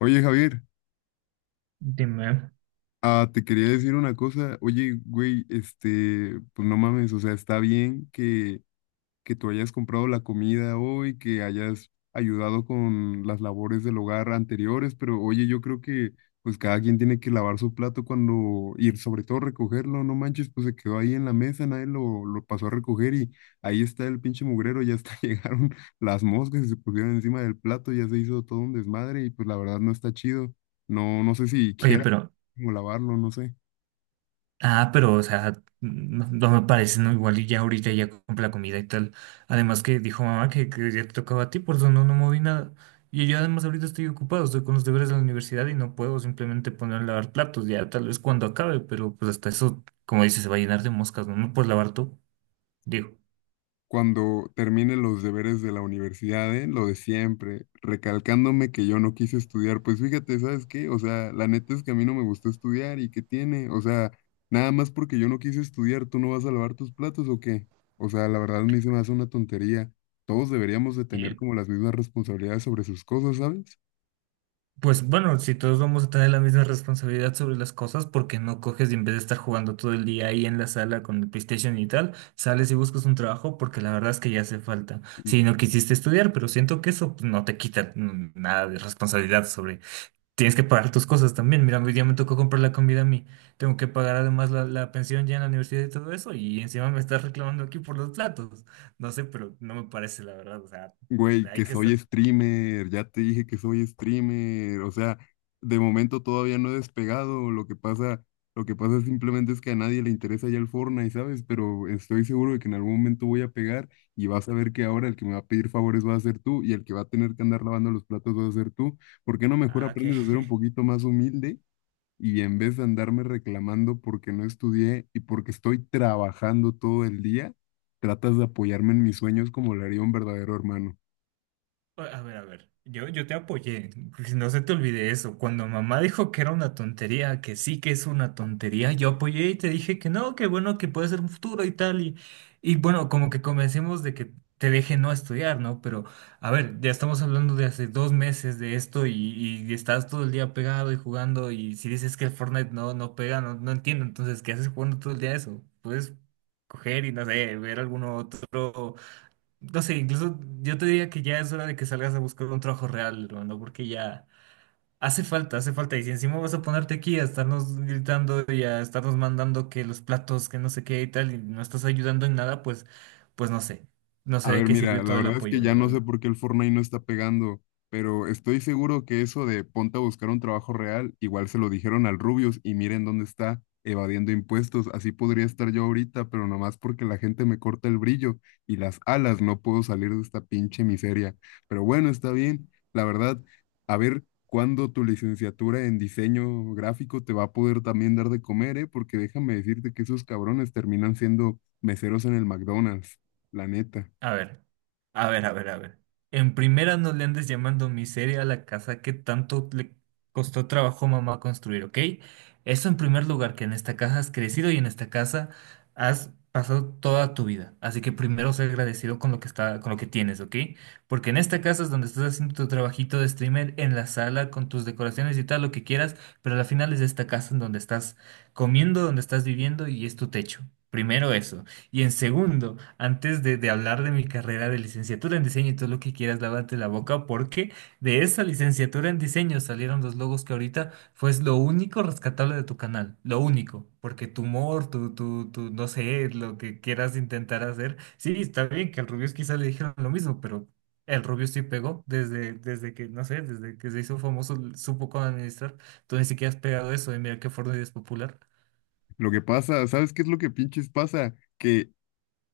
Oye, Javier, Dime. ah, te quería decir una cosa. Oye, güey, pues no mames, o sea, está bien que tú hayas comprado la comida hoy, que hayas ayudado con las labores del hogar anteriores, pero oye, yo creo que pues cada quien tiene que lavar su plato cuando, y sobre todo recogerlo, no manches, pues se quedó ahí en la mesa, nadie lo pasó a recoger y ahí está el pinche mugrero, ya hasta llegaron las moscas y se pusieron encima del plato, ya se hizo todo un desmadre y pues la verdad no está chido. No, no sé si Oye, quieras pero, como lavarlo, no sé. ah, pero, o sea, no me parece, ¿no? Igual y ya ahorita ya compra la comida y tal. Además que dijo mamá que ya te tocaba a ti, por eso no moví nada. Y yo además ahorita estoy ocupado, estoy con los deberes de la universidad y no puedo simplemente poner a lavar platos, ya tal vez cuando acabe, pero pues hasta eso, como dices, se va a llenar de moscas, ¿no? No puedes lavar tú, digo. Cuando termine los deberes de la universidad, ¿eh? Lo de siempre, recalcándome que yo no quise estudiar, pues fíjate, ¿sabes qué? O sea, la neta es que a mí no me gustó estudiar y qué tiene, o sea, nada más porque yo no quise estudiar, ¿tú no vas a lavar tus platos o qué? O sea, la verdad a mí se me hace una tontería. Todos deberíamos de tener como las mismas responsabilidades sobre sus cosas, ¿sabes? Pues bueno, si todos vamos a tener la misma responsabilidad sobre las cosas, porque no coges y en vez de estar jugando todo el día ahí en la sala con el PlayStation y tal, sales y buscas un trabajo porque la verdad es que ya hace falta. Si no quisiste estudiar, pero siento que eso pues, no te quita nada de responsabilidad sobre... Tienes que pagar tus cosas también. Mira, hoy día me tocó comprar la comida a mí. Tengo que pagar además la pensión ya en la universidad y todo eso, y encima me estás reclamando aquí por los platos. No sé, pero no me parece la verdad. O sea, Güey, hay que que soy ser... streamer, ya te dije que soy streamer, o sea, de momento todavía no he despegado, lo que pasa simplemente es que a nadie le interesa ya el Fortnite, ¿sabes? Pero estoy seguro de que en algún momento voy a pegar y vas a ver que ahora el que me va a pedir favores va a ser tú y el que va a tener que andar lavando los platos va a ser tú. ¿Por qué no mejor Ah, ok. aprendes a ser un poquito más humilde y en vez de andarme reclamando porque no estudié y porque estoy trabajando todo el día, tratas de apoyarme en mis sueños como lo haría un verdadero hermano? A ver, yo te apoyé, que no se te olvide eso. Cuando mamá dijo que era una tontería, que sí que es una tontería, yo apoyé y te dije que no, que bueno, que puede ser un futuro y tal. Y bueno, como que convencimos de que te deje no estudiar, ¿no? Pero, a ver, ya estamos hablando de hace 2 meses de esto y estás todo el día pegado y jugando y si dices que el Fortnite no pega, no entiendo. Entonces, ¿qué haces jugando todo el día eso? Puedes coger y no sé, ver algún otro. No sé, incluso yo te diría que ya es hora de que salgas a buscar un trabajo real, hermano, ¿no? Porque ya hace falta, hace falta. Y si encima vas a ponerte aquí a estarnos gritando y a estarnos mandando que los platos, que no sé qué y tal, y no estás ayudando en nada, pues, pues no sé. No A sé de ver, qué mira, sirvió la todo el verdad es que apoyo, la ya no sé verdad. por qué el Fortnite no está pegando, pero estoy seguro que eso de ponte a buscar un trabajo real, igual se lo dijeron al Rubius y miren dónde está, evadiendo impuestos. Así podría estar yo ahorita, pero nomás porque la gente me corta el brillo y las alas, no puedo salir de esta pinche miseria. Pero bueno, está bien, la verdad, a ver cuándo tu licenciatura en diseño gráfico te va a poder también dar de comer, ¿eh? Porque déjame decirte que esos cabrones terminan siendo meseros en el McDonald's, la neta. A ver, a ver, a ver, a ver. En primera no le andes llamando miseria a la casa que tanto le costó trabajo a mamá construir, ¿ok? Eso en primer lugar, que en esta casa has crecido y en esta casa has pasado toda tu vida. Así que primero sé agradecido con lo que está, con lo que tienes, ¿ok? Porque en esta casa es donde estás haciendo tu trabajito de streamer, en la sala, con tus decoraciones y tal, lo que quieras, pero al final es esta casa en donde estás comiendo, donde estás viviendo y es tu techo. Primero eso. Y en segundo, antes de hablar de mi carrera de licenciatura en diseño y todo lo que quieras, lávate la boca porque de esa licenciatura en diseño salieron los logos que ahorita fue lo único rescatable de tu canal, lo único, porque tu humor, tu, no sé, lo que quieras intentar hacer, sí, está bien que al Rubius quizás le dijeron lo mismo, pero el Rubius sí pegó desde, que, no sé, desde que se hizo famoso, supo cómo administrar, tú ni siquiera has pegado eso y mira qué forma de popular. Lo que pasa, ¿sabes qué es lo que pinches pasa? Que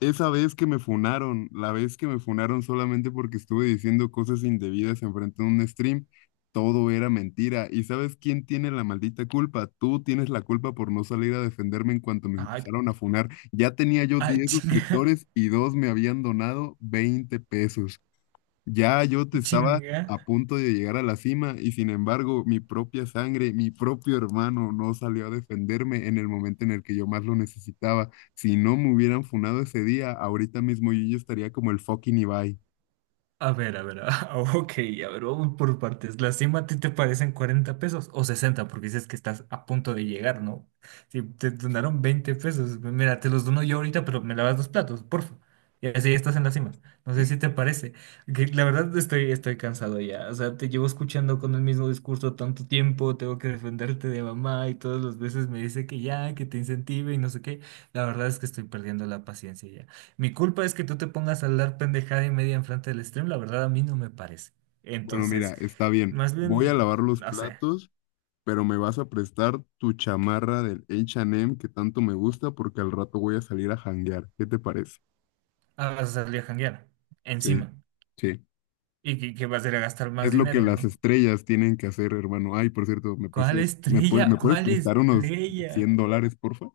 esa vez que me funaron, la vez que me funaron solamente porque estuve diciendo cosas indebidas enfrente de un stream, todo era mentira. ¿Y sabes quién tiene la maldita culpa? Tú tienes la culpa por no salir a defenderme en cuanto me Ay, empezaron a funar. Ya tenía yo ay, 10 chinga, suscriptores y dos me habían donado 20 pesos. Ya yo te estaba chinga. a punto de llegar a la cima y sin embargo mi propia sangre, mi propio hermano no salió a defenderme en el momento en el que yo más lo necesitaba. Si no me hubieran funado ese día, ahorita mismo yo ya estaría como el fucking Ibai. A ver, ok, a ver, vamos por partes. ¿La cima a ti te parecen 40 pesos o 60? Porque dices que estás a punto de llegar, ¿no? Si te donaron 20 pesos, mira, te los dono yo ahorita, pero me lavas los platos, porfa. Y así estás en la cima. No sé si te parece. Que la verdad estoy cansado ya. O sea, te llevo escuchando con el mismo discurso tanto tiempo, tengo que defenderte de mamá y todas las veces me dice que ya, que te incentive y no sé qué. La verdad es que estoy perdiendo la paciencia, mi culpa es que tú te pongas a hablar pendejada y media enfrente del stream, la verdad a mí no me parece. Bueno, mira, Entonces, está bien. más Voy a bien, lavar los no sé, platos, pero me vas a prestar tu chamarra del H&M que tanto me gusta porque al rato voy a salir a janguear. ¿Qué te parece? ah, vas a salir a janguear Sí, encima sí. y que vas a ir a gastar más Es lo que dinero, las ¿no? estrellas tienen que hacer, hermano. Ay, por cierto, ¿me ¿Cuál prestas, me puedes, me estrella? puedes ¿Cuál prestar unos estrella? 100 dólares, porfa?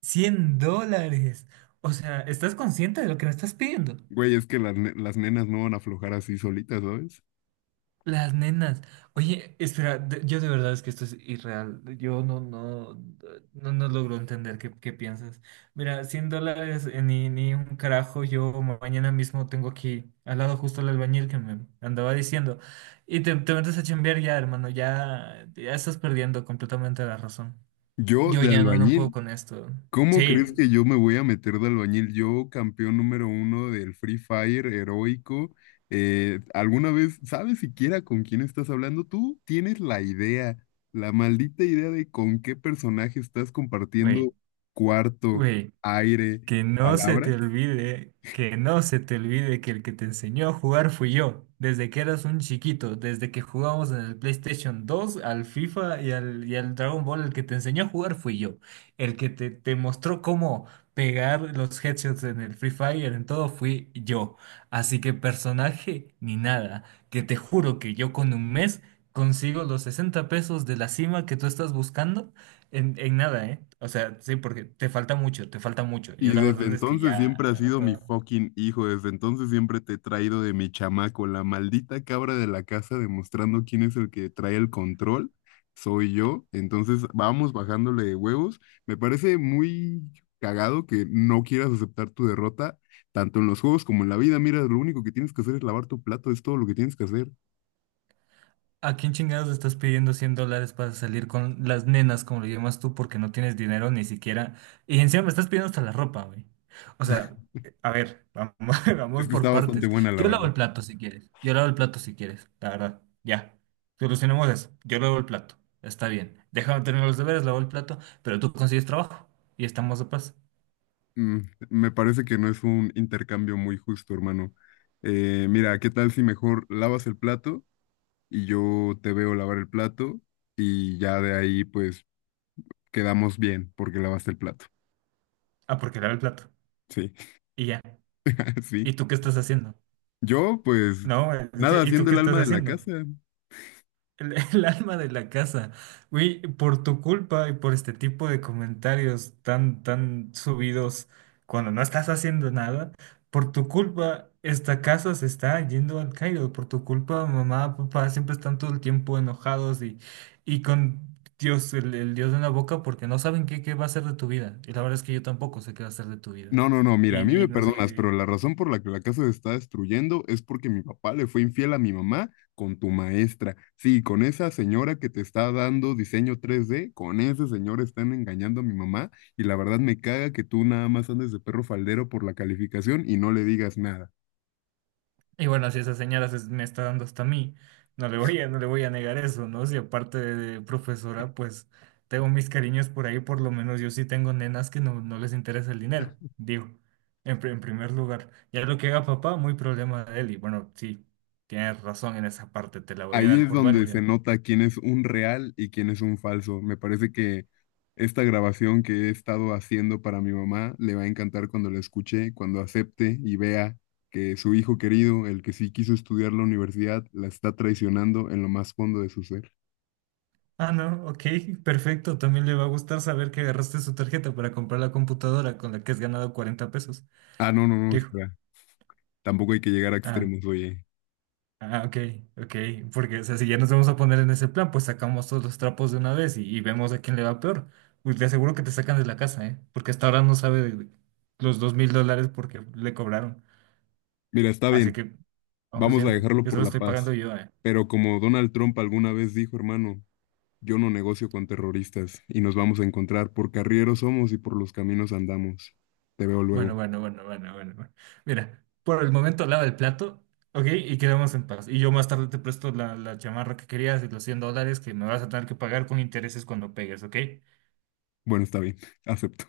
100 dólares. O sea, ¿estás consciente de lo que me estás pidiendo? Güey, es que las nenas no van a aflojar así solitas, ¿sabes? Las nenas. Oye, espera, yo de verdad es que esto es irreal. Yo no logro entender qué, piensas. Mira, 100 dólares, ni un carajo. Yo mañana mismo tengo aquí al lado justo el albañil que me andaba diciendo. Y te metes a chambear ya, hermano. Ya, ya estás perdiendo completamente la razón. Yo Yo de ya no puedo albañil, con esto. ¿cómo crees Sí, que yo me voy a meter de albañil? Yo, campeón número uno del Free Fire, heroico. ¿Alguna vez sabes siquiera con quién estás hablando? Tú tienes la idea, la maldita idea de con qué personaje estás güey, compartiendo cuarto, güey. aire, Que no se palabra. te olvide, que no se te olvide que el que te enseñó a jugar fui yo, desde que eras un chiquito, desde que jugábamos en el PlayStation 2, al FIFA y al Dragon Ball, el que te enseñó a jugar fui yo, el que te mostró cómo pegar los headshots en el Free Fire, en todo fui yo. Así que personaje ni nada, que te juro que yo con un mes consigo los 60 pesos de la cima que tú estás buscando en, nada, ¿eh? O sea, sí, porque te falta mucho, te falta mucho. Yo Y la desde verdad es que entonces ya siempre has no sido mi puedo. fucking hijo, desde entonces siempre te he traído de mi chamaco, la maldita cabra de la casa demostrando quién es el que trae el control, soy yo, entonces vamos bajándole de huevos. Me parece muy cagado que no quieras aceptar tu derrota, tanto en los juegos como en la vida, mira, lo único que tienes que hacer es lavar tu plato, es todo lo que tienes que hacer. ¿A quién chingados estás pidiendo 100 dólares para salir con las nenas, como lo llamas tú, porque no tienes dinero ni siquiera? Y encima me estás pidiendo hasta la ropa, güey. O sea, a ver, vamos, Es vamos que está por bastante partes. buena, la Yo lavo verdad. el plato si quieres. Yo lavo el plato si quieres, la verdad. Ya. Solucionemos eso. Yo lavo el plato. Está bien. Déjame terminar los deberes, lavo el plato, pero tú consigues trabajo y estamos de paz. Mm, Me parece que no es un intercambio muy justo, hermano. Mira, ¿qué tal si mejor lavas el plato? Y yo te veo lavar el plato y ya de ahí pues quedamos bien porque lavaste el plato. Ah, porque lavo el plato. Sí, Y ya. sí. ¿Y tú qué estás haciendo? Yo pues No, este, nada, ¿y tú haciendo qué el estás alma de la haciendo? casa. El alma de la casa. Güey, por tu culpa y por este tipo de comentarios tan, tan subidos cuando no estás haciendo nada, por tu culpa esta casa se está yendo al caído. Por tu culpa, mamá, papá siempre están todo el tiempo enojados y con Dios, el Dios en la boca, porque no saben qué va a ser de tu vida. Y la verdad es que yo tampoco sé qué va a ser de tu vida. No, no, no, mira, a mí Y, me y no sé perdonas, si... pero la razón por la que la casa se está destruyendo es porque mi papá le fue infiel a mi mamá con tu maestra. Sí, con esa señora que te está dando diseño 3D con ese señor están engañando a mi mamá y la verdad me caga que tú nada más andes de perro faldero por la calificación y no le digas nada. Y bueno, si esa señora me está dando hasta a mí, no le voy a negar eso, ¿no? Si aparte de profesora, pues tengo mis cariños por ahí, por lo menos yo sí tengo nenas que no les interesa el dinero, digo, en primer lugar. Ya lo que haga papá, muy problema de él. Y bueno, sí, tienes razón en esa parte, te la voy a Ahí dar es por donde se válida. nota quién es un real y quién es un falso. Me parece que esta grabación que he estado haciendo para mi mamá le va a encantar cuando la escuche, cuando acepte y vea que su hijo querido, el que sí quiso estudiar la universidad, la está traicionando en lo más fondo de su ser. Ah, no, ok, perfecto. También le va a gustar saber que agarraste su tarjeta para comprar la computadora con la que has ganado 40 pesos. Ah, no, no, no, Dijo, espera. Tampoco hay que llegar a ah. extremos, oye. Ah, ok, ok, porque, o sea, si ya nos vamos a poner en ese plan, pues sacamos todos los trapos de una vez y vemos a quién le va peor. Uy, te aseguro que te sacan de la casa, ¿eh? Porque hasta ahora no sabe de los 2,000 dólares porque le cobraron. Mira, está Así bien, que vamos vamos a viendo, dejarlo que por solo la estoy paz. pagando yo, ¿eh? Pero como Donald Trump alguna vez dijo, hermano, yo no negocio con terroristas y nos vamos a encontrar por carrieros somos y por los caminos andamos. Te veo Bueno, luego. bueno, bueno, bueno, bueno, bueno. Mira, por el momento lava el plato, ¿ok? Y quedamos en paz. Y yo más tarde te presto la chamarra que querías y los 100 dólares que me vas a tener que pagar con intereses cuando pegues, ¿ok? Bueno, está bien, acepto.